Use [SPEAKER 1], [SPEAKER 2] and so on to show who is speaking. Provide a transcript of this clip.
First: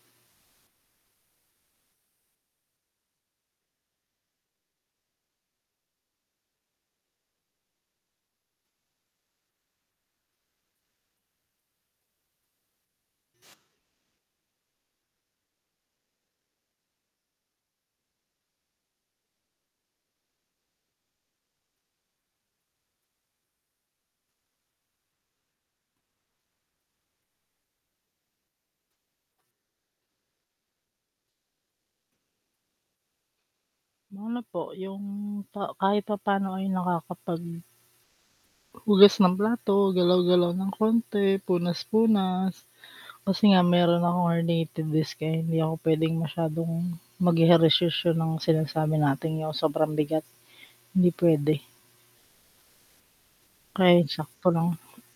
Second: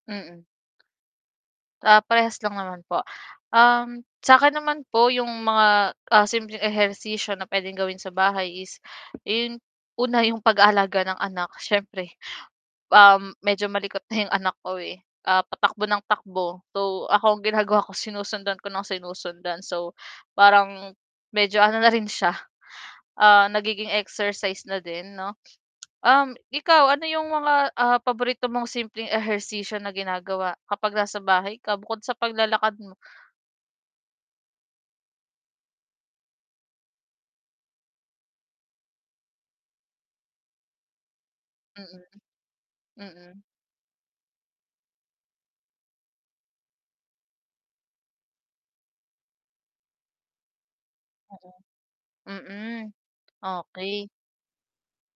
[SPEAKER 1] Mm. Ah, parehas lang naman po. Sa'kin naman po, yung mga, ah, simpleng ehersisyo na pwedeng gawin sa bahay is yung una, yung pag-aalaga ng anak syyempre, um, medyo malikot na yung anak ko eh, ah, patakbo ng takbo, so, ako ang ginagawa ko sinusundan ko nang sinusundan. So, parang medyo ano na rin siya, ah, nagiging exercise na din 'no. Um, ikaw ano yung mga, ah, paborito mong simpleng ehersisyo na ginagawa kapag nasa bahay ka, bukod sa paglalakad mo?
[SPEAKER 2] Ano po yung pa kahit papaano ay nakakapag hugas ng plato, galaw-galaw ng konti,
[SPEAKER 1] Mm.
[SPEAKER 2] punas-punas.
[SPEAKER 1] Mm.
[SPEAKER 2] Kasi nga meron akong herniated disc 'di ako pwedeng masyadong mag-ehersisyo ng sinasabi nating yung sobrang bigat, hindi pwede.
[SPEAKER 1] Mm,
[SPEAKER 2] Kaya
[SPEAKER 1] okey.
[SPEAKER 2] yung sakto lang.